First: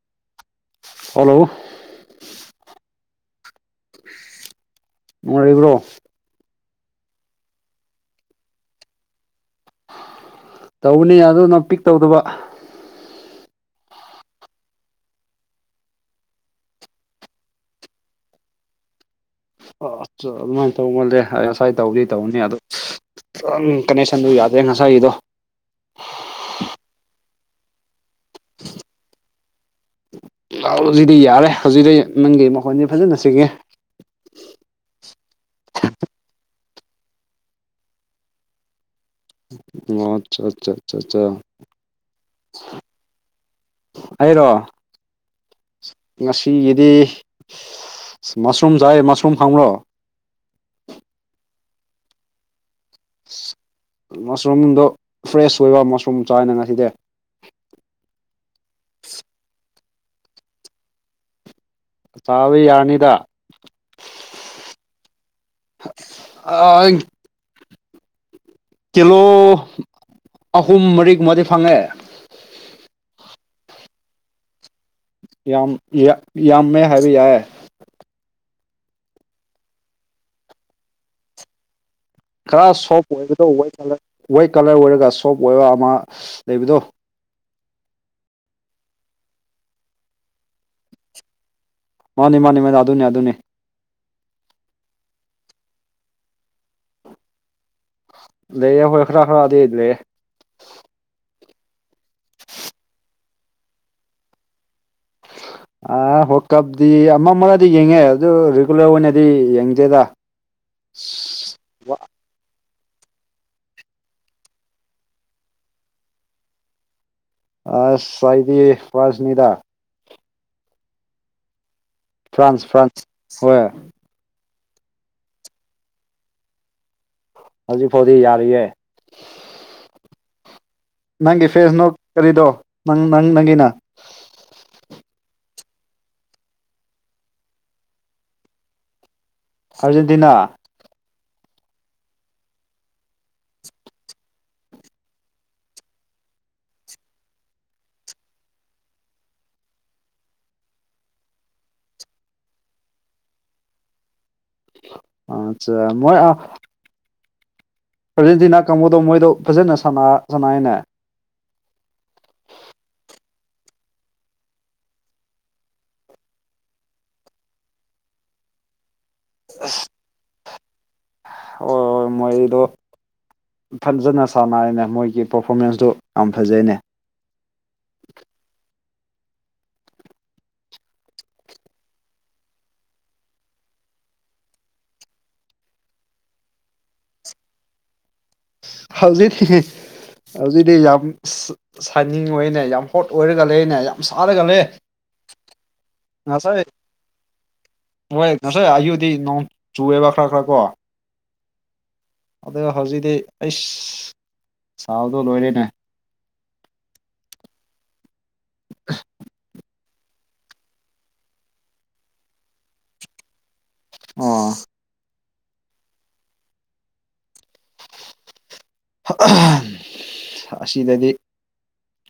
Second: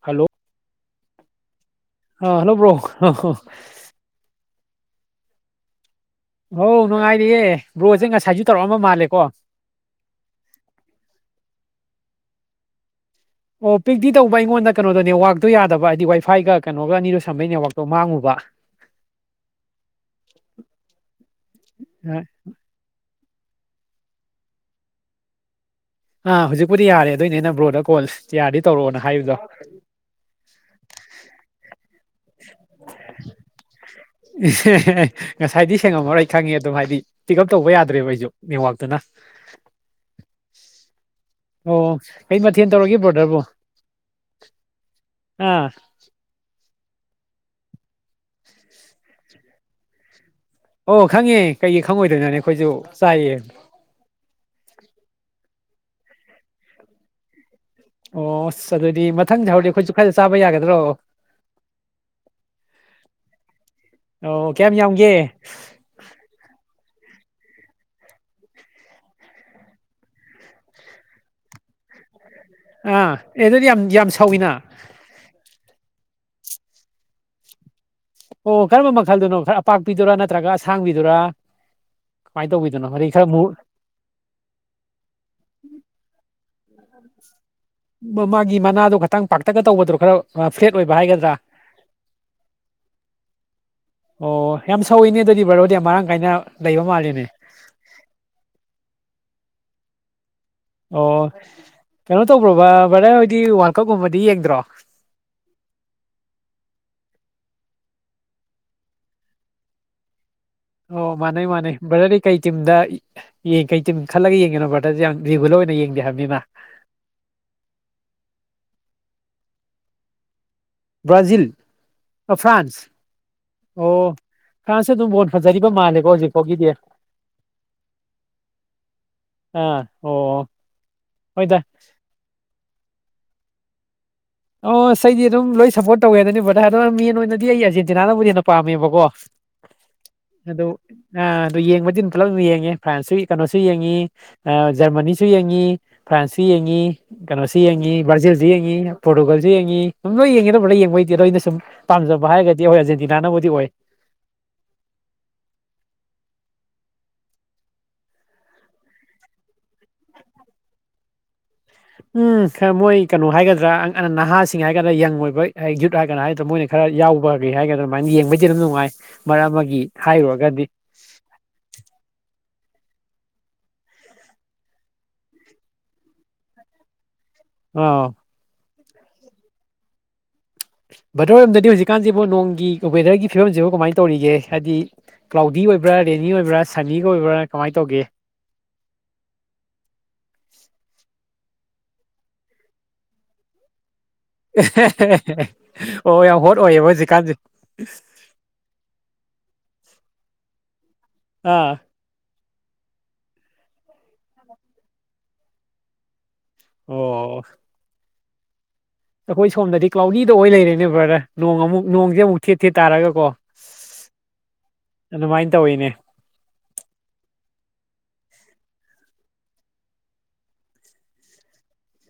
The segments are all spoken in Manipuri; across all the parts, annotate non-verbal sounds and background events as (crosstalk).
ꯍꯜꯂꯣ ꯍꯜꯂꯣ ꯑ ꯍꯜꯂꯣ ꯕ꯭ꯔꯣ ꯅꯨꯡꯉ ꯂꯩꯕ꯭ꯔꯣ ꯍ ꯅꯨꯡꯉꯥꯏꯔꯤꯌꯦꯦ ꯕ꯭ꯔꯣꯁꯦ ꯉꯁꯥꯏꯁꯨ ꯇꯧꯔꯛꯑꯝꯕ ꯃꯥꯜꯂꯦꯀꯣ ꯇꯧꯕꯅꯦ ꯑ ꯅꯪ ꯄꯤꯛ ꯇꯧꯗꯕ ꯑꯣ ꯄꯤꯛꯇꯤ ꯇꯧꯕ ꯑꯩꯉꯣꯟꯗ ꯀꯩꯅꯣꯗꯣ ꯅꯦꯠꯋꯥꯛꯇꯣ ꯌꯥꯗꯕ ꯍꯥꯏꯗꯤ ꯋꯥꯏꯐꯥꯏꯒ ꯀꯩꯅꯣꯒ ꯑꯅꯤꯔꯣ ꯁꯝꯕꯒꯤ ꯅꯦꯠꯋꯥꯛꯇꯣ ꯃꯥꯡꯉꯨꯕ ꯑ ꯑ ꯑꯗꯨꯃꯥꯏꯅ ꯇꯧꯒꯜꯂꯦ ꯑꯩ ꯉꯁ꯭ꯋꯥꯏ ꯇꯧꯗꯤ ꯑ ꯇꯧꯅꯤ ꯑꯗꯣ ꯪ ꯀꯟꯅꯦꯛꯁꯟꯗꯨ ꯌꯥꯗ꯭ꯔꯦ ꯉꯁꯥꯏꯒꯤꯗꯣ ꯑꯥ ꯍꯧꯖꯤꯛꯄꯨꯗꯤ ꯌꯥꯔꯦ ꯑꯗꯨꯣꯏꯅꯦ ꯅ ꯕ꯭ꯔꯣꯗ ꯀꯣꯜ ꯌꯥ ꯌꯥꯔꯗꯤ ꯇꯧꯔꯛꯑꯣꯅ ꯍꯥꯏꯕꯗꯣ ꯂ ꯍꯧꯖꯤꯛꯗꯤ ꯌꯥꯔꯦ ꯍꯧꯖꯤꯛꯗ ꯅꯪꯒꯤ ꯃꯈꯣꯟꯁ ꯐꯖꯅ ꯆꯤꯡꯉꯦ ꯑꯦꯍꯍ ꯉꯁꯥꯏꯗꯤ ꯁꯦꯡꯉꯝꯃꯔ ꯑꯩ ꯈꯪꯉꯦ ꯑꯗꯨꯝ ꯍꯥꯏꯗꯤ ꯄꯤꯛ ꯎꯞ ꯇꯧꯕ ꯌꯥꯗ꯭ꯔꯦꯕ ꯑꯩꯁꯨ ꯅꯦꯋꯥꯛꯇꯨꯅ ꯑꯣ ꯑꯠꯆꯥ ꯑꯆꯥ ꯑ ꯑꯆꯥ ꯑꯣ ꯀꯩ ꯃꯊꯦꯜ ꯇꯧꯔꯒꯦ ꯕ꯭ꯔꯣꯗꯔꯕꯨ ꯍꯥꯏꯔꯣ ꯑꯥ ꯉꯁꯤꯒꯤꯗꯤ ꯗꯤ ꯃꯁꯔꯨꯝꯁꯥꯏ ꯃꯁꯔꯨꯝ ꯐꯪꯕꯣ ꯑꯣ ꯈꯪꯉꯦ ꯀꯩꯒꯤ ꯈꯪꯉꯣꯏꯗꯣꯏꯅꯣꯅꯦ ꯑꯩꯈꯣꯏꯁꯨ ꯆꯥꯏꯌꯦ ꯃꯁꯔꯨꯝꯗ ꯐ꯭ꯔꯦꯁ ꯁꯣꯏꯕ ꯃꯁꯔꯨꯝ ꯆꯥꯏꯅ ꯉꯁꯤꯗꯤꯦ ꯑꯣ ꯑꯁ ꯑꯗꯨꯗꯤ ꯃꯊꯪꯁ ꯍꯧꯔꯛ ꯑꯩꯈꯣꯏꯁꯨ ꯈꯔ ꯆꯥꯕ ꯌꯥꯒꯗ꯭ꯔꯣ ꯑꯣ ꯆꯕꯤ ꯌꯥꯅꯗ ꯍ ꯑ ꯀꯤꯂꯣ ꯑꯍꯨꯝ ꯃꯔꯤꯒꯨꯝꯕꯗꯤ ꯐꯪꯉꯦ ꯑꯥ ꯑꯦ ꯑꯗꯨꯗꯤ ꯌꯥꯝ ꯌꯥꯝ ꯁꯧꯏꯤꯅ ꯌꯥꯝ ꯌꯥꯝꯃꯦ ꯍꯥꯏꯕꯤ ꯌꯥꯏ ꯑꯣ ꯀꯔꯝꯕ ꯃꯈꯜꯗꯨꯅꯣ ꯈꯔ ꯑꯄꯥꯛꯄꯤꯗꯨꯔꯥ ꯅꯠꯇ꯭ꯔꯒ ꯑꯁꯥꯡꯕꯤꯗꯨꯔꯥ ꯀꯃꯥꯏꯅ ꯈꯔ ꯇꯧꯕꯤꯗꯣꯏꯅꯣ ꯑꯗꯩ ꯁꯣꯐ ꯈꯔ ꯃꯨ ꯑꯣꯏꯒꯗ ꯋꯥꯏꯠ ꯀꯂꯔ ꯑꯣꯏꯔꯒ ꯁꯣꯐ ꯑꯣꯏꯕ ꯑꯃ ꯂꯩꯕꯗꯣ ꯎ ꯃꯥꯒꯤ ꯃꯅꯥꯗꯣ ꯈꯇꯪ ꯄꯥꯛꯇꯛꯒ ꯇꯧꯕꯗꯣ ꯈꯔ ꯐ꯭ꯂꯦꯠ ꯑꯣꯏꯕ ꯍꯥꯏꯒꯗ꯭ꯔꯥ ꯃꯥꯅꯤ ꯃꯥꯅꯤ ꯃꯥ ꯑꯗꯨꯅꯤ ꯑꯗꯨꯅꯤ ꯑꯣ ꯌꯥꯝ ꯁꯧꯋꯤꯅꯦ ꯑꯗꯨꯗꯤ ꯕꯔꯣꯗꯤ ꯌꯥꯝ ꯃꯔꯥꯡ ꯀꯥꯏꯅ ꯂꯩꯕ ꯃꯥꯜꯂꯤꯦꯅꯦ ꯂꯩꯌꯦ ꯍꯣꯏ ꯈꯔꯥ ꯈꯔꯥꯗ ꯂꯩ ꯑꯣ ꯀꯩꯅꯣ ꯇꯧꯕ꯭ꯔꯣꯕ ꯚꯔꯦꯟ ꯍꯣꯏꯗꯤ ꯋꯥꯡꯀꯛꯀꯨꯝꯕꯗꯤ ꯌꯦꯡꯗ꯭ꯔꯣ ꯍ ꯀꯞꯗꯤ ꯑꯃ ꯑꯃꯅꯗꯤ ꯌꯦꯡꯉꯦ ꯑꯗꯨ ꯔꯤꯒꯨꯂꯔ ꯑꯣꯏꯅꯗꯤ ꯌꯦꯡꯗꯦꯗ ꯑꯣ ꯃꯥꯅꯦ ꯃꯥꯅꯦ ꯔꯔꯤ ꯀꯩ ꯇꯤꯝꯗ ꯌꯦꯡ ꯀꯩ ꯇꯨꯝ ꯈꯜꯂꯒ ꯌꯦꯡꯒꯦꯅꯣ ꯚꯔꯗꯁꯦ ꯌꯥꯝ ꯔꯤꯒꯨꯂꯔ ꯑꯣꯏꯅ ꯌꯦꯡꯗꯦ ꯍꯥꯏꯕꯅꯤꯅ ꯑꯥꯏꯗꯤ ꯐꯁꯅꯤꯗꯥ ꯕ꯭ꯔꯥꯖꯤꯜ ꯑ ꯐ꯭ꯔꯥꯟꯁ ꯐ꯭ꯔꯥꯟꯁ ꯍꯣꯏ ꯀꯥꯁꯦ ꯑꯗꯨꯝ ꯍꯣꯟ ꯐꯖꯔꯤꯕ ꯃꯥꯜꯂꯦꯀꯣ ꯍꯧꯖꯤꯛ ꯐꯥꯎꯒꯤꯗꯤ ꯍꯧꯖꯤꯛ ꯐꯥꯎꯗꯤ ꯌꯥꯔꯤꯌꯦ ꯑꯥ ꯑꯣ ꯅꯪꯒꯤ ꯍꯣꯏꯗ ꯐꯦꯁꯅꯨ ꯈꯔꯤꯗꯣ ꯅꯪ ꯅꯪ ꯅꯪꯒꯤꯅ ꯑꯣ ꯏꯁꯩꯗꯤ ꯑꯗꯨꯝ ꯂꯣꯏ ꯁꯞꯄꯣꯔꯠ ꯇꯧꯋꯦ ꯑꯗꯨꯅꯦ ꯕꯗ ꯑꯗ ꯃꯦꯟ ꯑꯣꯏꯅꯗꯤ ꯑꯩ ꯑꯥꯔꯖꯦꯟꯇꯤꯅꯥꯅꯕꯨꯗꯤ ꯍꯦꯟꯅ ꯄꯥꯝꯃꯦꯕꯀꯣ ꯑꯔꯖꯦꯟꯇꯤꯅꯥ ꯑ ꯑꯗꯨ ꯌꯦꯡꯕꯗꯤ ꯑꯗꯨꯝ ꯄꯨꯂꯞ ꯑꯗꯨꯝ ꯌꯦꯡꯉꯤ ꯐ꯭ꯔꯥꯟꯁꯁꯨ ꯀꯩꯅꯣꯁꯨ ꯌꯦꯡꯉꯤ ꯖꯔꯃꯅꯤꯁꯨ ꯌꯦꯡꯉꯤ ꯐ꯭ꯔꯥꯟꯁꯁꯨ ꯌꯦꯡꯉꯤ ꯀꯩꯅꯣꯁꯨ ꯌꯦꯡꯉꯤ ꯕ꯭ꯔꯥꯖꯤꯜꯁꯨ ꯌꯦꯡꯉꯤ ꯄꯣꯔꯇꯨꯒꯜꯁꯨ ꯌꯦꯡꯉꯤ ꯁꯨꯝ ꯂꯣꯏ ꯌꯦꯡꯉꯤꯗꯕ ꯂꯣꯏ ꯌꯦꯡꯕꯩꯗꯤ ꯂꯣꯏ ꯑꯅ ꯁꯨꯝ ꯄꯥꯝꯖꯕ ꯍꯥꯏꯔꯒꯗꯤ ꯑꯩꯈꯣꯏ ꯑꯥꯔꯖꯦꯟꯇꯤꯅꯥꯅꯕꯨꯗꯤ ꯑꯣꯏ ꯑꯆꯥ ꯃꯣꯏ ꯑ ꯑꯥꯔꯖꯦꯟꯇꯤꯅꯥ ꯀꯥꯡꯕꯨꯗꯣ ꯃꯣꯏꯗꯣ ꯐꯖꯅ ꯁꯥꯟꯅꯥꯏꯅꯦ ꯎꯝ ꯈꯔ ꯃꯣꯏ ꯀꯩꯅꯣ ꯍꯥꯏꯒꯗ꯭ꯔꯥ ꯅꯍꯥꯁꯤꯡ ꯍꯥꯏꯒꯗ꯭ꯔꯥ ꯌꯪ ꯑꯣꯏꯕ ꯌꯨꯠ ꯍꯥꯏꯒꯗꯅ ꯍꯥꯏꯒꯗ꯭ꯔꯥ ꯃꯣꯏꯅ ꯈꯔ ꯌꯥꯎꯕ ꯀꯩ ꯍꯥꯏꯒꯗ꯭ꯔꯥ ꯑꯗꯨꯃꯥꯏꯅ ꯌꯦꯡꯕꯩꯗꯤ ꯑꯗꯨꯝ ꯅꯨꯡꯉꯥꯏ ꯃꯔꯝ ꯍꯥꯏꯔꯨꯔꯒꯗꯤ (inaudible) ꯍꯣꯏ ꯍꯣꯏ ꯃꯣꯏꯗꯣ ꯐꯖꯅ ꯁꯥꯟꯅꯔꯩꯅꯦ ꯃꯣꯏꯒꯤ ꯄꯔꯐꯣꯔꯃꯦꯟꯁꯇꯣ ꯌꯥꯝ ꯐꯖꯩꯅꯦ ꯑ ꯕꯗꯔꯣꯝꯗꯗꯤ ꯍꯧꯖꯤꯛꯀꯥꯟꯁꯤꯕꯨ ꯅꯣꯡꯒꯤ ꯋꯦꯗꯔꯒꯤ ꯐꯤꯕꯝꯁꯤꯕꯨ ꯀꯃꯥꯏꯅ ꯇꯧꯔꯤꯒꯦ ꯍꯥꯏꯕꯗꯤ ꯀ꯭ꯂꯥꯎꯗꯤ ꯑꯣꯏꯕ꯭ꯔꯥ ꯔꯦꯅꯤ ꯑꯣꯏꯕ꯭ꯔꯥ ꯁꯟꯅꯤꯒ ꯑꯣꯏꯕ꯭ꯔꯥ ꯀꯃꯥꯏꯅ ꯇꯧꯒꯦ ꯍꯧꯖꯤꯛꯇ ꯍꯧꯖꯤꯛꯇꯤ ꯌꯥꯝ ꯁꯥꯏꯅꯤꯡ ꯑꯣꯏꯅ ꯌꯥꯝ ꯍꯣꯠ ꯑꯣꯏꯔꯒ ꯂꯩꯅ ꯌꯥꯝ ꯁꯥꯔꯒ ꯂꯩ ꯑꯣ ꯌꯥꯝ ꯍꯣꯠ ꯉꯁꯥꯏ ꯑꯣꯏꯌꯦꯕ ꯍꯧꯖꯤꯛꯀꯥꯟꯁꯦ ꯍꯣꯏ ꯉꯁꯥꯏ ꯑꯌꯨꯗꯤ ꯅꯣꯡ ꯆꯨꯑꯦꯕ ꯈꯔ ꯈꯔ ꯀꯣ ꯑꯥ ꯑ ꯍꯧꯖꯤꯛꯇꯤ ꯑꯩ ꯁꯥꯕꯗꯣ ꯂꯣꯏꯔꯦꯅꯦ ꯑꯣ ꯑ ꯑꯩꯈꯣꯏ ꯁꯣꯝꯗꯗꯤ ꯀ꯭ꯂꯥꯎꯗꯤꯗ ꯑꯣꯏ ꯂꯩꯔꯦꯅꯦ ꯕ꯭ꯔꯥꯗ ꯅꯣꯡ ꯑꯃꯨꯛ ꯅꯣꯡꯁꯦ ꯑꯃꯨꯛ ꯊꯦꯠ ꯊꯦꯠ ꯇꯥꯔꯒꯀꯣ ꯑꯣ ꯑꯗꯨꯃꯥꯏꯅ ꯇꯧꯋꯤꯅꯦ ꯑꯁꯤꯗꯗꯤ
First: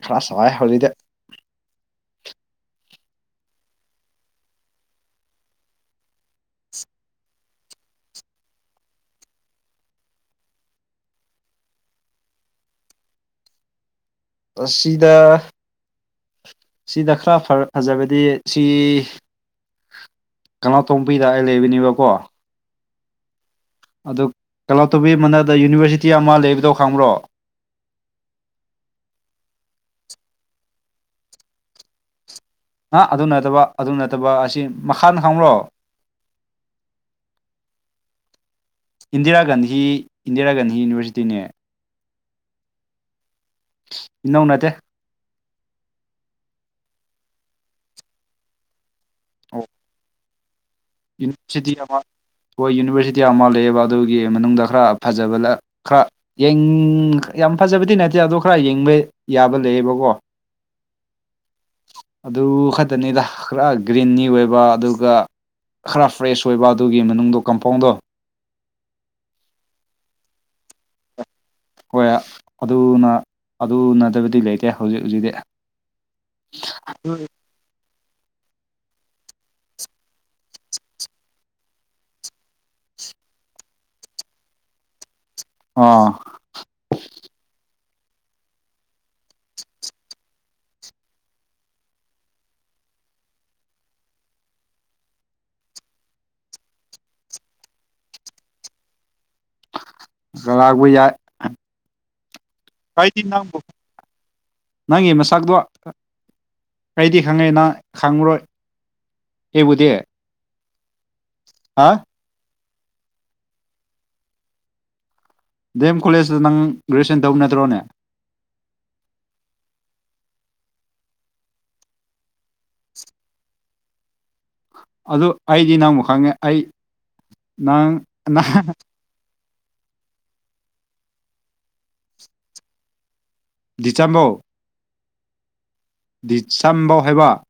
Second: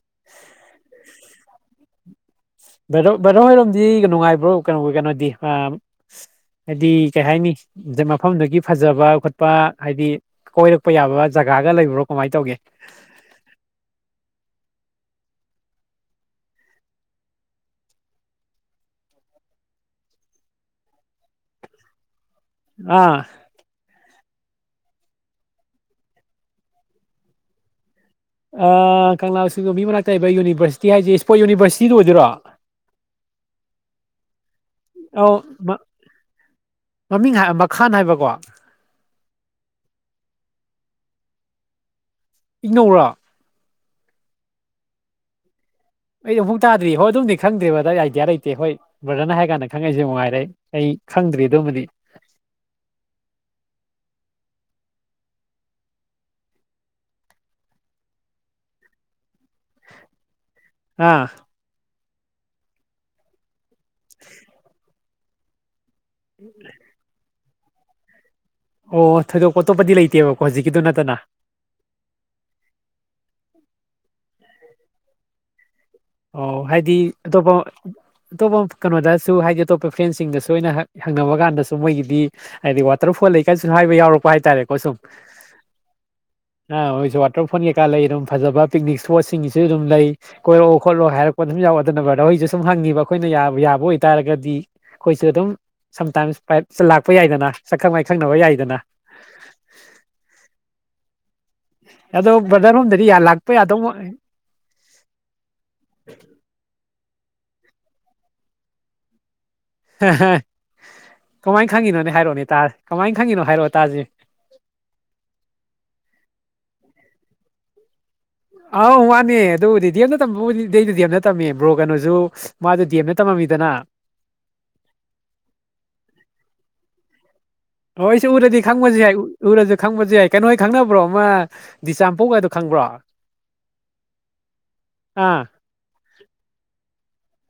ꯈꯔ ꯁꯋꯥꯏ ꯍꯧꯖꯤꯛꯇꯤ ꯚꯦꯔꯣ ꯍꯣꯏꯔꯣꯝꯗꯤ ꯅꯨꯡꯉꯥꯏꯕ꯭ꯔꯣ ꯀꯩꯅꯣ ꯀꯩꯅꯣꯗꯤ ꯍꯥꯏꯗꯤ ꯀꯩ ꯍꯥꯏꯅꯤ ꯃꯐꯝꯗꯨꯒꯤ ꯐꯖꯕ ꯈꯣꯠꯄ ꯍꯥꯏꯗꯤ ꯀꯣꯏꯔꯛꯄ ꯌꯥꯕ ꯖꯒꯥꯒ ꯂꯩꯕ꯭ꯔꯣ ꯀꯃꯥꯏꯅ ꯇꯧꯒꯦ ꯁꯤꯗ ꯁꯤꯗ ꯈꯔ ꯐꯖꯕꯗꯤ ꯁꯤ ꯀꯪꯂꯥꯇꯣꯡꯕꯤꯗ ꯑꯩ ꯂꯩꯕꯅꯦꯕꯀꯣ ꯑꯥ ꯑꯗꯨ ꯀꯂꯣꯇꯧꯕꯤ ꯃꯅꯗ ꯌꯨꯅꯤꯚꯔꯁꯤꯇꯤ ꯑꯃ ꯂꯩꯕꯗꯣ ꯈꯪꯕ꯭ꯔꯣ ꯀꯪꯂꯥ ꯆꯁꯤꯡꯕꯣ ꯃꯤ ꯃꯅꯥꯛꯇ ꯂꯩꯕ ꯌꯨꯅꯤꯚꯔꯁꯤꯇꯤ ꯍꯥꯏꯁꯦ ꯏꯁꯄꯣꯔꯠ ꯌꯨꯅꯤꯚꯔꯁꯤꯇꯤꯗꯨ ꯑꯣꯏꯗꯣꯏꯔꯣ ꯑ ꯑꯗꯨ ꯅꯠꯇꯕ ꯑꯗꯨ ꯅꯠꯇꯕ ꯑꯁꯤ ꯃꯈꯥ ꯑꯧ ꯍꯥꯡꯔꯣ ꯃꯃꯤꯡ ꯍꯥꯏ ꯃꯈꯥꯟ ꯍꯥꯏꯕꯀꯣ ꯏꯟꯗꯤꯔꯥ ꯒꯥꯟꯙꯤ ꯏꯟꯗꯤꯔꯥ ꯒꯥꯟꯙꯤ ꯌꯨꯅꯤꯚꯔꯁꯤꯇꯤꯅꯦ ꯏꯪꯅꯧꯔ ꯅꯧꯅꯠꯇꯦ ꯑꯩꯗꯤ ꯍꯨꯛ ꯇꯥꯗ꯭ꯔꯤ ꯍꯣꯏ ꯑꯗꯨꯝꯗꯤ ꯈꯪꯗ꯭ꯔꯦꯕꯗ ꯑꯩ ꯑꯥꯏꯗꯤꯌꯥ ꯂꯩꯇꯦ ꯍꯣꯏ ꯕ꯭ꯔꯗꯅ ꯍꯥꯏ ꯀꯥꯟꯗ ꯈꯪꯛꯏꯦꯅꯨꯡꯉꯥꯏꯔꯦ ꯌꯨꯅꯤꯔꯁꯇꯤ ꯑꯃ ꯌꯨꯅꯤꯔꯁꯇꯤ ꯑꯃ ꯂꯩꯕꯗꯧꯒꯤ ꯃꯅꯨꯡꯗ ꯈꯔ ꯐꯖꯕ ꯈꯔ ꯌꯥꯝ ꯐꯖꯕꯗꯤ ꯅꯠꯇꯦ ꯑꯗ ꯈꯔ ꯌꯦꯡꯕꯩ ꯌꯥꯕ ꯂꯩꯌꯦꯕꯀꯣ ꯑꯥ ꯑꯗꯨ ꯈꯛꯇꯅꯤꯗ ꯈꯔ ꯒ꯭ꯔꯤꯟꯅꯤ ꯑꯣꯏꯕ ꯑꯗꯨꯒ ꯈꯔ ꯐ꯭ꯔꯦꯁ ꯑꯣꯏꯕ ꯑꯗꯨꯒꯤ ꯃꯅꯨꯡꯗ ꯀꯝꯄꯥꯎꯟꯗ ꯑꯣ ꯊꯣꯏꯗꯣꯛ ꯑꯇꯣꯞꯄꯗꯤ ꯂꯩꯇꯦꯕꯀꯣ ꯍꯧꯖꯤꯛꯀꯤꯗꯨ ꯅꯠꯇꯅ ꯍꯣꯏ ꯑꯗꯨꯅ ꯑꯗꯨꯅꯗꯕꯗꯤ ꯂꯩꯇꯦ ꯍꯧꯖꯤꯛ ꯍꯧꯖꯤꯛꯇꯤ ꯑꯣ ꯍꯥꯏꯗꯤ ꯑꯇꯣꯞꯄ ꯑꯇꯣꯞꯄ ꯀꯩꯅꯣꯗꯁꯨ ꯍꯥꯏꯗꯤ ꯑꯇꯣꯞꯄ ꯐ꯭ꯔꯦꯟꯁꯤꯡꯗꯁꯨ ꯑꯩꯅ ꯍꯪꯅꯕ ꯀꯥꯟꯗꯁꯨ ꯃꯣꯏꯒꯤꯗꯤ ꯍꯥꯏꯗꯤ ꯋꯥꯇꯔꯐꯣꯜ ꯂꯩ ꯀꯥꯏꯁꯨ ꯍꯥꯏꯕ ꯌꯥꯎꯔꯛꯄ ꯍꯥꯏꯇꯥꯔꯦꯀꯣ ꯁꯨꯝ ꯑꯥ ꯑꯣꯏꯁꯨꯦ ꯋꯥꯇꯔ ꯐꯣꯟ ꯀꯥ ꯂꯩ ꯑꯗꯨꯝ ꯐꯖꯕ ꯄꯤꯛꯅꯤꯛ ꯏꯁꯄꯣꯠꯁꯤꯡꯒꯤꯁꯨ ꯑꯗꯨꯝ ꯂꯩ ꯀꯣꯏꯔ ꯈꯣꯠꯂꯣ ꯍꯥꯏꯔꯛꯄ ꯑꯗꯨꯝ ꯌꯥꯎ ꯑꯗꯨꯅ ꯗꯣ ꯍꯣꯏꯁꯨ ꯁꯨꯝ ꯍꯪꯉꯕ ꯑꯩꯈꯣꯏꯅ ꯌꯥꯕ ꯑꯣꯏꯇꯥꯥꯔꯒꯗꯤ ꯑꯩꯈꯣꯏꯁꯨ ꯑꯗꯨꯝ ꯁꯝꯇꯥꯏꯝꯁ ꯄꯥꯏꯞ ꯂꯥꯛꯄ ꯌꯥꯏꯗꯅ ꯁꯛꯈꯪ ꯃꯥꯏꯈꯪꯅꯕ ꯌꯥꯏꯗꯅ ꯂꯥꯛꯄ ꯌꯥꯏ ꯑꯗꯣ ꯕꯗꯔꯔꯣꯝꯗꯗꯤ ꯑꯩꯗꯤ ꯂꯥꯛꯄ ꯅꯪꯕꯨ ꯌꯥꯗꯧ ꯅꯪꯒꯤ ꯃꯁꯛꯇꯣ ꯑꯩꯗꯤ ꯈꯪꯉꯦ ꯅ ꯈꯪꯉꯔꯣꯏ ꯑꯩꯕꯨꯗꯤ ꯀꯃꯥꯏꯅ ꯑ ꯈꯪꯉꯤꯅꯣꯅꯦ ꯍꯥꯏꯔꯛꯑꯣꯅꯦ ꯇꯥꯔꯦ ꯀꯃꯥꯏꯅ ꯈꯪꯉꯤꯅꯣ ꯍꯥꯏꯔꯛꯑꯣ ꯇꯥꯁꯦ ꯗꯦꯝ ꯀꯣꯂꯦꯖꯇ ꯅꯪ ꯒ꯭ꯔꯦꯖꯨꯑꯦꯁꯟ ꯇꯧꯕ ꯅꯠꯇ꯭ꯔꯣꯅꯦ ꯑꯥꯎ ꯋꯥꯅꯦ ꯑꯗꯨꯕꯨꯗꯤꯗꯤ ꯑꯦꯝꯅ ꯇꯝꯕꯕꯨꯗꯤ ꯑꯩꯗꯨ ꯗꯤ ꯑꯦꯝꯅ ꯇꯝꯃꯦ ꯕ꯭ꯔꯣ ꯀꯩꯅꯣꯁꯨ ꯃꯥꯗꯨ ꯗꯤ ꯑꯦꯝꯅ ꯇꯝꯃꯝꯃꯤꯗꯅ ꯑꯗꯨ ꯑꯩꯗꯤ ꯅꯪꯕꯨ ꯈꯪꯉꯦ ꯑꯩ ꯅꯪ ꯑꯣ ꯑꯩꯁꯦ ꯅꯪ ꯎꯔꯗꯤ ꯈꯪꯕꯁꯨ ꯌꯥꯏ ꯎꯔꯗꯤ ꯈꯪꯕꯁꯨ ꯌꯥꯏ ꯀꯩꯅꯣ ꯍ ꯈꯪꯅꯕ ꯈꯕ꯭ꯔꯣ ꯑꯃ ꯗꯤ ꯆꯥꯝꯄꯣꯛꯒꯗꯣ ꯈꯪꯕ꯭ꯔꯣ ꯗꯤꯁꯦꯝꯕꯣ ꯑꯥ ꯍꯥꯏꯕ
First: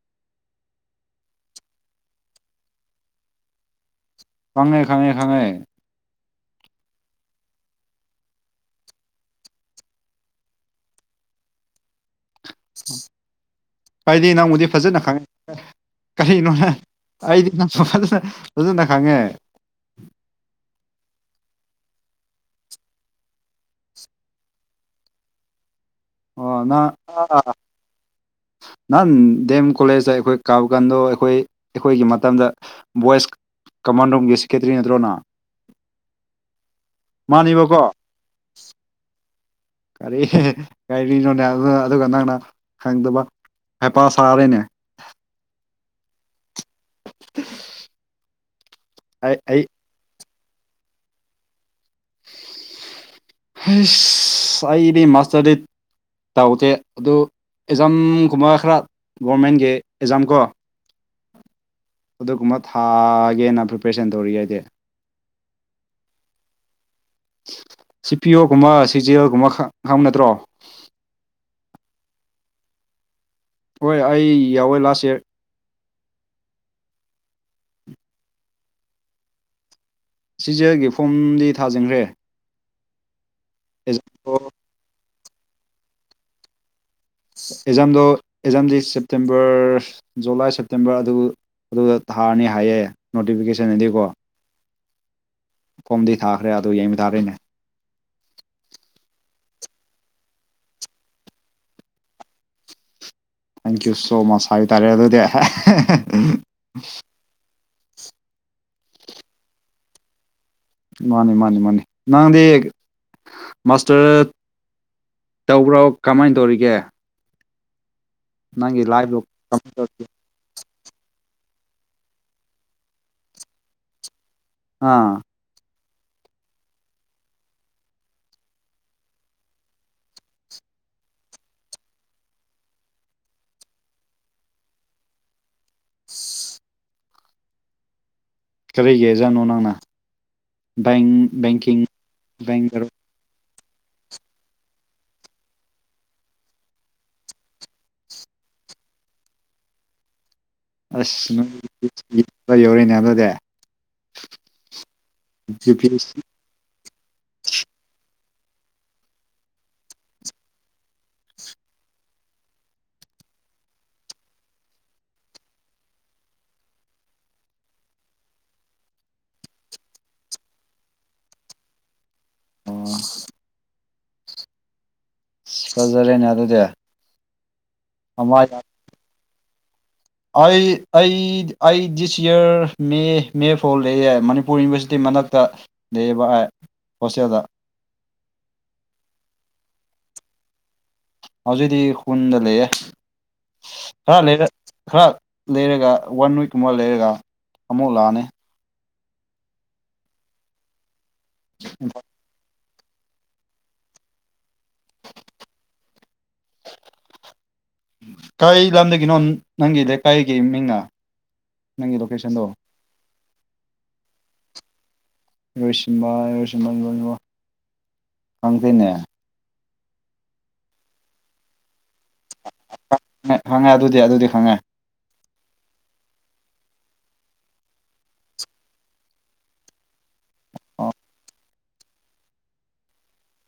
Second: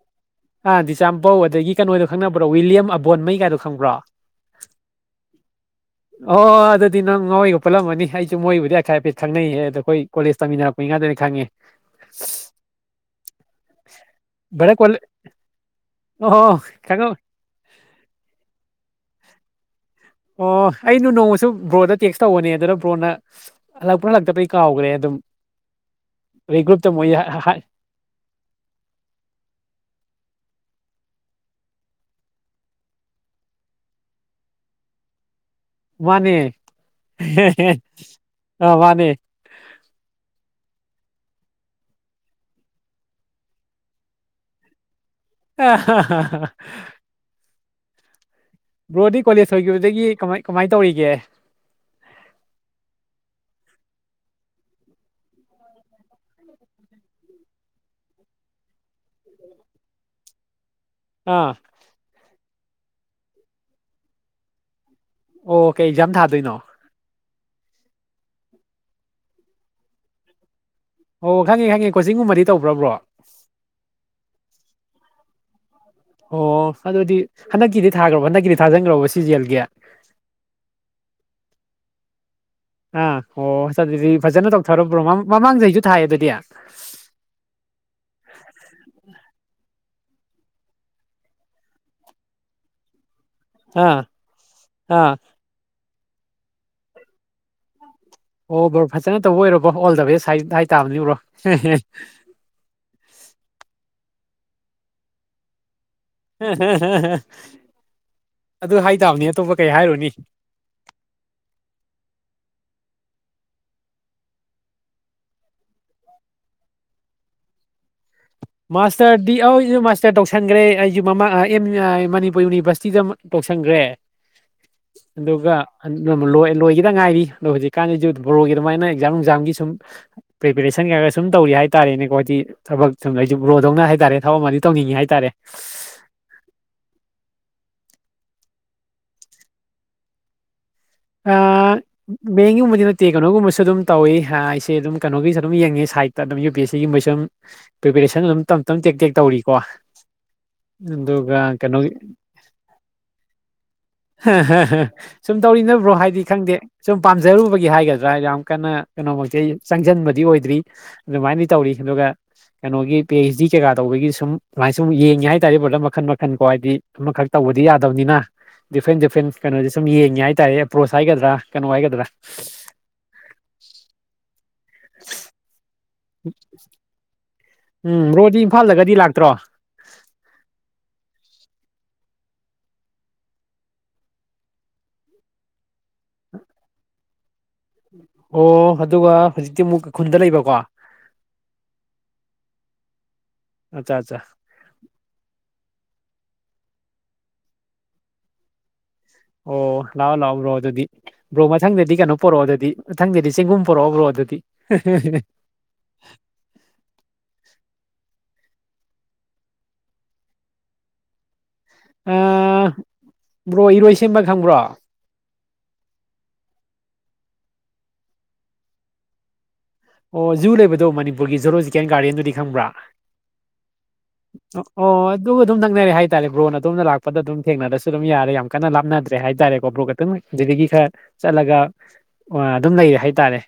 ꯑ ꯗꯤꯆꯥꯝꯄꯧ ꯑꯗꯒꯤ ꯀꯩꯅꯣꯗꯣ ꯈꯪꯅꯕ꯭ꯔꯣ ꯋꯤꯂꯤꯌꯝ ꯑꯕꯣꯟꯃꯩ ꯀꯥꯏꯗꯣ ꯈꯪꯕ꯭ꯔꯣ ꯈꯉꯦ ꯈꯥꯉꯦ ꯈꯥꯉꯦ ꯑꯣꯣꯏ ꯑꯗꯨꯗꯤ ꯅꯪ ꯉꯣꯏꯒ ꯄꯨꯜꯂꯝꯃꯅꯤ ꯑꯩꯁꯨ ꯃꯣꯏꯕꯨꯗꯤ ꯑꯩ ꯍꯥꯏꯐꯦꯠ ꯈꯪꯅꯩꯌꯦꯦ ꯑꯗ ꯑꯩꯈꯣꯏ ꯀꯣꯂꯦꯖ ꯇꯃꯤꯟꯅꯔꯛꯄꯅꯤ ꯉꯥꯛꯗꯅꯤ ꯈꯪꯉꯦ ꯀꯥꯏꯗꯤ ꯅꯪꯕꯨꯗꯤ ꯚꯔꯠ ꯀꯣꯂꯦ ꯐꯖꯅ ꯈꯉꯦ ꯑꯣ ꯀꯔꯤꯅꯣꯅꯦ ꯈꯪꯉꯝ ꯑꯩꯗꯤ ꯐꯖꯅ ꯐꯖ ꯈꯉꯦ ꯑꯣ ꯑꯩꯩꯅ ꯅꯣꯡꯃꯁꯨ ꯕ꯭ꯔꯣꯗ ꯇꯦꯛꯁ ꯇꯧꯕꯅꯦ ꯑꯗꯨꯅ ꯕ꯭ꯔꯣꯅ ꯍꯜꯂꯛꯄꯅ ꯂꯛꯇꯕꯩ ꯀꯥꯎꯈ꯭ꯔꯦ ꯑꯗꯨꯝ ꯑꯣ ꯑꯗꯩ ꯅ ꯒ꯭ꯔꯨꯞꯇ ꯃꯣꯏ ꯍꯥꯏ ꯅꯍꯥꯟ ꯗꯦꯝ ꯀꯣꯂꯦꯖꯇ ꯑꯩꯈꯣꯏ ꯀꯕꯀꯥꯟꯗꯣ ꯑꯩꯈꯣꯏ ꯑꯩꯈꯣꯏꯒꯤ ꯃꯇꯝꯗ ꯚꯣꯏꯁ ꯀꯃꯥꯟ ꯔꯨꯝꯒꯤ ꯁꯦꯀꯦꯇꯔꯤ ꯅꯠꯇ꯭ꯔꯣꯅ ꯃꯥꯅꯦ ꯃꯥꯅꯦꯕꯀꯣ ꯑ ꯃꯥꯅꯦ ꯀꯔꯤ ꯀꯔꯤꯔꯤꯅꯣꯅꯦ ꯑꯗꯨꯒ ꯅꯪꯅ ꯈꯪꯗꯕ ꯍꯥꯏꯄꯥ ꯁꯥꯔꯅꯦ ꯑ (inaudible) ꯕ꯭ꯔꯣꯗꯤ ꯑꯩ ꯀꯣꯂꯦꯖ ꯑꯩ ꯁꯣꯏꯈꯤꯕꯗꯒꯤ ꯀꯃꯥꯏ ꯀꯃꯥꯏꯅ ꯇꯧꯔꯤꯒꯦ ꯑꯁ ꯑꯩꯗꯤ ꯃꯥꯁꯇꯔꯗꯤꯠ ꯇꯧꯒꯦ ꯑꯗꯨ ꯑꯦꯛꯖꯥꯝꯒꯨꯝꯕ ꯈꯔ ꯒꯚꯃꯦꯟꯒꯤ ꯑꯦꯛꯖꯥꯝ ꯀꯣ ꯑꯥ ꯑꯗꯨꯒꯨꯝꯕ ꯊꯥꯒꯦꯅ ꯄ꯭ꯔꯤꯄꯦꯔꯦꯁꯟ ꯇꯧꯔꯤ ꯍꯥꯏꯗꯤ ꯑꯣ ꯀꯩ ꯌꯥꯝ ꯊꯥꯗꯣꯏꯅꯣ ꯁꯤ ꯄꯤꯌꯒꯨꯝꯕ ꯁꯤꯖꯦꯜꯒꯨꯝꯕ ꯈꯪꯕ ꯅꯠꯇ꯭ꯔꯣ ꯑꯣ ꯈꯪꯉꯦ ꯈꯪꯉꯦ ꯀꯣꯆꯤꯡꯒꯨꯝꯕꯗꯤ ꯇꯧꯕ꯭ꯔꯕ꯭ꯔꯣ ꯍꯣꯏ ꯑꯩ ꯌꯥꯎꯋꯦ ꯂꯥꯁ ꯏꯌꯥꯔ ꯑꯣ ꯑꯗꯨꯗꯤ ꯍꯟꯗꯛꯀꯤꯗꯤ ꯊꯥꯈ꯭ꯔꯕ ꯍꯟꯗꯛꯀꯤꯗꯤ ꯊꯥꯖꯤꯟꯈ꯭ꯔꯕ ꯁꯤꯖꯦꯜꯒꯤ ꯁꯤꯖꯒꯦ ꯐꯣꯝꯗꯤ ꯊꯥꯖꯤꯟꯈ꯭ꯔꯦ ꯑꯥ ꯑꯣ ꯆ ꯑꯗꯨꯗꯤ ꯑꯦꯛꯖꯥꯝꯗꯣ ꯐꯖꯅ ꯇꯧꯊꯔꯕ꯭ꯔꯣ ꯃꯥ ꯃꯃꯥꯡꯗꯩꯁꯨ ꯊꯥꯏꯑꯌꯦ ꯑꯗꯨꯗꯤ ꯑꯦꯖꯥꯝꯗ ꯑꯦꯖꯥꯝꯗꯤ ꯁꯦꯞꯇꯦꯝꯕꯔ ꯖꯨꯂꯥꯏ ꯁꯦꯞꯇꯦꯝꯕꯔ ꯑꯗꯨ ꯑꯗꯨ ꯊꯥꯔꯅꯤ ꯍꯥꯏꯌꯦꯦ ꯅꯣꯇꯤꯐꯤꯀꯦꯁꯟꯗꯤꯀꯣ ꯑꯥ ꯐꯣꯝꯗꯤ ꯊꯥꯈ꯭ꯔꯦ ꯑꯗꯨ ꯌꯦꯡꯕ ꯇꯥꯔꯤꯅꯦ ꯑꯣ ꯕꯔꯣ ꯐꯖꯅ ꯇꯧꯕ ꯑꯣꯏꯔꯕꯣ ꯑꯣꯜ ꯗ ꯕꯦꯁ ꯍꯥꯏ ꯍꯥꯏ ꯇꯥꯕꯅꯤ ꯎ꯭ꯔꯣ ꯊꯦꯡꯀ꯭ꯌꯨ ꯁꯣ ꯃꯁ ꯍꯥꯏꯇꯥꯔꯦ ꯑꯗꯨꯗꯤ ꯎꯝꯝꯝ ꯑꯗꯨ ꯍꯥꯏꯇꯥꯕꯅꯦ ꯑꯇꯣꯞꯄ ꯀꯩ ꯍꯥꯏꯔꯨꯅꯤ ꯃꯥꯅꯤ ꯃꯥꯅꯤ ꯃꯥꯅꯤ ꯅꯪꯗꯤ ꯃꯥꯁꯇꯔ ꯇꯧꯕ꯭ꯔꯣ ꯀꯃꯥꯏꯅ ꯇꯧꯔꯤꯒꯦ ꯅꯪꯒꯤ ꯃꯥꯁꯇꯔꯗꯤ ꯂꯥꯏꯐꯇꯣ ꯑꯩꯁꯨ ꯃꯥꯁꯇꯔ ꯇꯧꯁꯟꯈ꯭ꯔꯦ ꯑꯩꯁꯨ ꯃꯃꯥ ꯑꯦꯝ ꯑꯥꯏ ꯃꯅꯤꯄꯨꯔ ꯌꯨꯅꯤꯚꯔꯁꯤꯇꯤꯗ ꯇꯧꯁꯟꯈ꯭ꯔꯦ ꯑꯥ ꯑꯗꯨꯒꯒ ꯂ ꯂꯣꯏꯒꯤꯗ ꯉꯥꯏꯔꯤ ꯑꯗꯣ ꯍꯧꯖꯤꯛꯀꯥꯟꯁꯤꯁꯨ ꯕꯣꯔꯣꯒꯤ ꯑꯗꯨꯃꯥꯏꯅ ꯑꯦꯛꯖꯥꯝ ꯅꯨꯡꯖꯥꯝꯒꯤ ꯁꯨꯝ ꯄ꯭ꯔꯤꯄꯦꯔꯦꯁꯟ ꯀꯩ ꯈꯔ ꯁꯨꯝ ꯇꯧꯔꯤ ꯍꯥꯏꯇꯥꯥꯔꯦꯅꯦꯀꯣ ꯍꯥꯏꯗꯤ ꯊꯕꯛ ꯁꯨꯝ ꯑꯩꯁꯨꯨꯝ ꯔꯣꯗꯧꯅ ꯍꯥꯏꯇꯥꯔꯦ ꯊꯕꯛ ꯑꯃꯗꯤ ꯇꯧꯅꯤꯡꯉꯤ ꯍꯥꯏꯇꯥꯔꯦ (inaudible) ꯀꯔꯤꯒꯤ ꯑꯦꯖꯥꯠꯅꯣ ꯅꯪꯅ ꯕ ꯕꯦꯡꯀꯤꯡ ꯕꯦꯡꯔ ꯁ ꯑꯗꯨꯝ ꯇꯧꯋꯤ ꯑꯩꯁꯦ ꯑꯗꯨꯝ ꯀꯩꯅꯣꯒꯤꯁꯨ ꯑꯗꯨꯝ ꯌꯦꯡꯉꯤ ꯁꯥꯏꯠꯇ ꯑꯗꯨꯝ ꯌꯨ ꯄꯤ ꯑꯦꯁ ꯁꯤꯒꯨꯝꯕꯩꯁꯨ ꯑꯗꯨꯝ ꯄ꯭ꯔꯤꯄꯦꯔꯦꯁꯟ ꯑꯗꯨꯝ ꯇꯝ ꯇꯅ ꯇꯦꯛ ꯇꯦꯛ ꯇꯧꯔꯤꯀꯣ ꯑꯁ ꯑꯗꯨꯒ ꯀꯩꯅꯣꯒꯤ ꯅꯣꯏ ꯌꯧꯔꯦꯅꯦ ꯑꯗꯨꯗꯤ ꯁꯨꯝ ꯌꯨ ꯄꯤ ꯇꯧꯔꯤꯅꯕ ꯭ꯔꯣ ꯑꯦꯁ ꯍꯥꯏꯗꯤ ꯁꯤ ꯈꯪꯗꯦ ꯁꯨꯝ ꯄꯥꯝꯖꯔꯨꯕꯒꯤ ꯍꯥꯏꯒꯗ꯭ꯔꯥ ꯌꯥꯝ ꯀꯟꯅ ꯀꯩꯅꯣꯃꯛꯇꯤ ꯆꯪꯁꯤꯟꯕꯗꯤ ꯑꯣꯏꯗ꯭ꯔꯤ ꯑꯗꯨꯃꯥꯏꯅꯗꯤ ꯇꯧꯔꯤ ꯑꯗꯨꯒ ꯀꯩꯅꯣꯒꯤ ꯄꯤ ꯑꯩꯩꯆ ꯗꯤ ꯀꯩꯀꯥ ꯇꯧꯕꯒꯤ ꯁꯨꯝ ꯁꯃꯥꯏ ꯁꯨꯝ ꯌꯦꯡꯉꯦ ꯍꯥꯏꯇꯥꯔꯦ ꯕꯣꯂꯞ ꯃꯈꯟ ꯃꯈꯟꯀꯣ ꯍꯥꯏꯗꯤ ꯑꯃꯈꯛ ꯇꯧꯕꯗꯤ ꯌꯥꯗꯕꯅꯤꯅ ꯗꯤꯐ꯭ꯔꯦꯟ ꯗꯤꯐ꯭ꯔꯦꯟ ꯀꯩꯅꯣꯗꯤ ꯁꯨꯝ ꯌꯦꯡꯉꯦ ꯍꯥꯏꯇꯥꯔꯦ ꯄ꯭ꯔꯣꯁ ꯍꯥꯏꯒꯗ꯭ꯔꯥ ꯀꯩꯅꯣ ꯍꯥꯏꯒꯗ꯭ꯔꯥ ꯑ (inaudible) (inaudible) (inaudible) ꯁꯖꯔꯦꯅ ꯑꯗꯨꯗꯌꯥ ꯎꯝ ꯔꯣꯗꯤ ꯏꯝꯐꯥꯜꯗꯒꯗꯤ ꯂꯥꯛꯇ꯭ꯔꯣ ꯑꯩ ꯑꯩ ꯗꯤꯁ ꯌꯔ ꯃꯦ ꯃꯦ ꯐꯥꯎ ꯂꯩꯦ ꯃꯅꯤꯄꯨꯔ ꯌꯨꯅꯤꯚꯔꯁꯤꯇꯤ ꯃꯅꯥꯛꯇ ꯂꯩꯕ ꯍꯣꯁꯇꯦꯜꯗ ꯑꯣ ꯑꯗꯨꯒ ꯍꯧꯖꯤꯛꯇꯤ ꯑꯃꯨꯛ ꯀꯈꯨꯟꯗ ꯂꯩꯕꯀꯣ ꯍꯧꯖꯤꯗꯤ ꯈꯨꯨꯟꯗ ꯂꯩ ꯑꯠꯆꯥ ꯍꯥ ꯑꯠꯆꯥ ꯂꯩꯔ ꯍꯥ ꯂꯩꯔꯒ ꯋꯥꯟ ꯋꯤꯛꯀꯨꯝꯕ ꯂꯩꯔꯒ ꯑꯃꯨꯛ ꯂꯥꯛꯑꯅꯤ ꯑꯣ ꯂꯥꯎ ꯂꯥꯎ ꯍ ꯑꯗꯨꯗꯤ ꯕ꯭ꯔꯣ ꯃꯊꯪꯗꯗꯤ ꯀꯩꯅꯣ ꯄꯣꯔꯛꯑꯣꯗꯗꯤ ꯊꯪꯗꯦꯗꯤ ꯆꯦꯡꯒꯨꯝ ꯄꯨꯣꯔꯛꯑꯕ꯭ꯔꯣ ꯑꯗꯨꯗꯤ (inaudible) ꯀꯩ ꯂꯝꯗꯒꯤꯅꯣ ꯅꯪꯒꯤ ꯂꯩꯀꯥꯏꯒꯤ ꯃꯤꯡꯅ ꯅꯪꯒꯤ ꯂꯣꯀꯦꯁꯟꯗꯣ ꯑ ꯕ꯭ꯔꯣ ꯏꯔꯣꯏ ꯁꯦꯝꯕ ꯈꯪꯕ꯭ꯔꯣ ꯏꯔꯣꯏꯁꯤꯟꯕꯥ ꯏꯔꯣꯏꯁꯤꯕ ꯈꯪꯁꯦꯅꯦ ꯑꯣ ꯖꯨ ꯂꯩꯕꯗꯣ ꯃꯅꯤꯄꯨꯔꯒꯤ ꯖꯔꯣ ꯤꯀꯦꯟ ꯒꯥꯔꯗꯦꯟꯗꯨꯗꯤ ꯈꯪꯕ꯭ꯔꯥ ꯈꯪꯉꯦ ꯑꯗꯨꯗꯤ ꯑꯗꯨꯗꯤ ꯈꯪꯉꯦ ꯑꯣ ꯑꯗꯨꯒ ꯑꯗꯨꯝ ꯅꯪꯅꯔꯦ ꯍꯥꯏ ꯇꯇꯥꯔꯦ ꯕ꯭ꯔꯣꯟꯅ ꯑꯗꯣꯝꯅ ꯂꯥꯛꯄꯗ ꯑꯗꯨꯝ ꯊꯦꯡꯅꯔꯁꯨ ꯑꯗꯨꯝ ꯌꯥꯔꯦ ꯌꯥꯝ ꯀꯟꯅ ꯂꯥꯞꯅꯗ꯭ꯔꯦ ꯍꯥꯏ ꯇꯔꯦꯀꯣ ꯕ꯭ꯔꯣꯛ ꯈꯛꯇꯪ ꯑꯗꯨꯗꯒꯤ ꯈꯔ ꯑꯣ ꯆꯠꯂꯒ ꯑꯗꯨꯝ ꯂꯩꯔꯦ ꯍꯥꯏ ꯇꯔꯦ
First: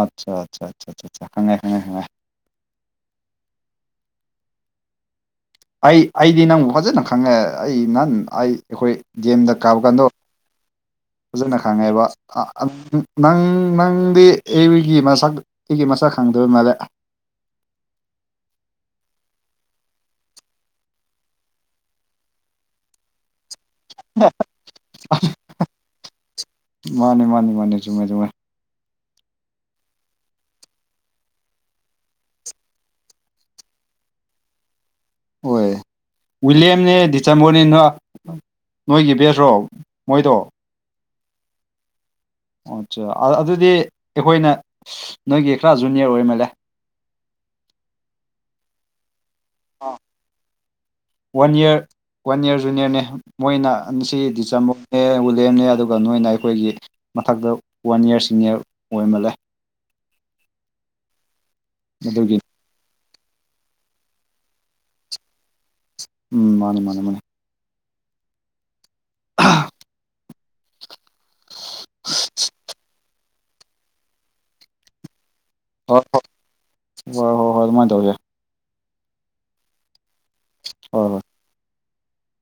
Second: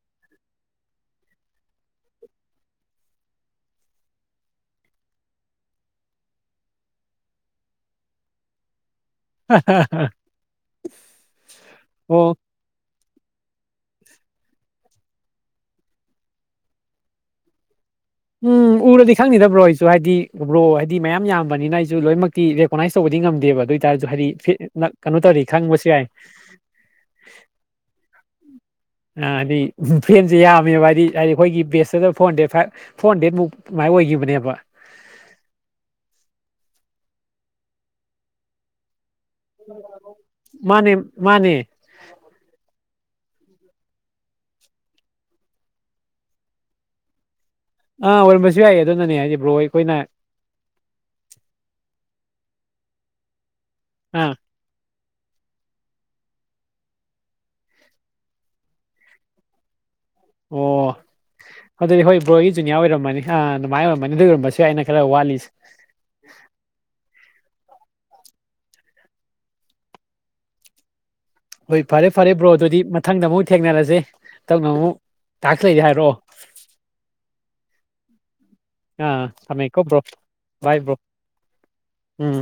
ꯑꯆꯥ ꯑꯆꯥ ꯍ ꯑꯩ ꯑꯩꯗꯤ ꯅꯪꯕꯨ ꯐꯖꯅ ꯈꯪꯉꯦ ꯑꯩ ꯅꯍꯥꯟ ꯑꯩ ꯑꯩꯈꯣꯏ ꯒꯦꯝꯗ ꯀꯥꯕ ꯀꯥꯟꯗꯣ ꯐꯖꯅ ꯈꯪꯉꯦꯕ ꯑꯣ ꯅꯪ ꯅꯪꯗꯤ ꯑꯩꯒꯤ ꯃꯁꯛ ꯑꯩꯒꯤ ꯃꯁꯛ ꯈꯪꯗꯧ ꯃꯥꯜꯂꯦ ꯎꯝ ꯎꯔꯗꯤ ꯈꯪꯅꯤꯗꯕ꯭ꯔꯣ ꯑꯩꯁꯨ ꯍꯥꯏꯗꯤ ꯎꯕ꯭ꯔꯣ ꯍꯥꯏꯗꯤ ꯃꯌꯥꯝ ꯌꯥꯝꯕꯅꯤꯅ ꯑꯩꯁꯨ ꯂꯣꯏꯅꯃꯛꯇꯤ ꯔꯦꯀꯣꯅꯥꯏꯁ ꯇꯧꯕꯗꯤ ꯉꯝꯗꯦ ꯦꯕ ꯑꯗꯨ ꯑꯣꯏꯇꯥꯔꯁꯨ ꯍꯥꯏꯗꯤ ꯀꯩꯅꯣ ꯇꯧꯔꯤ ꯈꯪꯕꯁꯨ ꯌꯥꯏ ꯃꯥꯅꯤ ꯃꯥꯅꯤ ꯃꯥꯅꯤ ꯆꯨꯝꯃꯦ ꯆꯨꯝꯃꯦ ꯍꯥꯏꯗꯤ ꯐꯦꯟꯁꯦ ꯌꯥꯝꯃꯦꯕ ꯍꯥꯏꯗꯤ ꯍꯥꯏꯗꯤ ꯑꯩꯈꯣꯏꯒꯤ ꯕꯦꯁꯇꯗ phone hundred five four hundred ꯃꯨꯛ ꯃꯥꯏ ꯑꯣꯏꯈꯤꯕꯅꯦꯕ ꯍꯣꯏ ꯋꯤꯂꯤꯌꯝꯅꯦ ꯗꯤꯆꯦꯝꯕꯣꯔꯅꯤ ꯅ ꯅꯣꯏꯒꯤ ꯕꯦꯁ ꯃꯥꯅꯦ ꯃꯥꯅꯦ ꯑꯆꯥ ꯑꯗꯨꯗꯤ ꯑꯩꯈꯣꯏꯅ ꯅꯣꯏꯒꯤ ꯈꯔ ꯖꯨꯅꯤꯌꯔ ꯑꯣꯏꯃꯜꯂꯦ ꯑꯜꯝꯁꯕꯤ ꯍꯥꯏꯦ ꯑꯗꯨꯣ ꯅꯅꯦ ꯍꯥꯏꯦ ꯋꯥꯅ ꯌꯦ ꯋꯥꯟ ꯏꯔ ꯨꯅꯤꯌꯔꯅꯦ ꯃꯣꯏꯅ ꯉꯁꯤ ꯑꯥ ꯗꯤꯆꯥꯃꯨꯛ ꯑꯦ ꯋ ꯂꯦꯝꯅꯦ ꯑꯗꯨꯒ ꯅꯣꯏꯅ ꯑꯩꯈꯣꯏꯒꯤ ꯃꯊꯛꯇ ꯋꯥꯟ ꯌꯔ ꯁꯤꯅꯤꯌꯔ ꯑꯣꯏꯔꯃꯜꯂꯦ ꯑꯣ ꯑꯗꯨꯗꯤ ꯍꯣꯏ ꯑꯗꯨꯒꯤ ꯕ꯭ꯔꯣꯒꯤ ꯖꯨꯅꯤꯌꯥ ꯑꯣꯏꯔꯝꯃꯅꯤ ꯑ ꯑꯗꯨꯃꯥꯏꯅ ꯑꯣꯏꯔꯝꯕꯅꯤ ꯑꯗꯨ ꯑꯣꯏꯔꯝꯕꯁꯨ ꯌꯥ ꯑꯩꯅ ꯈꯔ ꯋꯥꯠꯂꯤꯁꯦ ꯎꯝ ꯃꯥꯅꯤ ꯃꯥꯅꯤ ꯃꯥꯅꯤ (inaudible) ꯍꯣꯏ ꯐꯔꯦ ꯐꯔꯦ ꯕ꯭ꯔꯣ ꯑꯗꯨꯗꯤ ꯃꯊꯪꯗ ꯑꯃꯨꯛ ꯊꯦꯡꯅꯔꯁꯦ ꯇꯧꯅ ꯑꯃꯨꯛ ꯇꯥꯛꯁ ꯂꯩꯔꯗꯤ ꯍꯣꯏ ꯍꯥꯏꯔꯛꯑꯣ ꯍꯣꯏ ꯍꯣꯏ ꯍꯣꯏ ꯍꯣꯏ ꯑꯗꯨꯃꯥꯏꯅ ꯇꯧꯒꯦ ꯑ ꯁꯃꯥꯏꯛꯣꯕꯣ ꯚꯥꯏꯕ꯭ꯔꯣ ꯍꯣꯏ ꯍꯣꯏ ꯎꯝ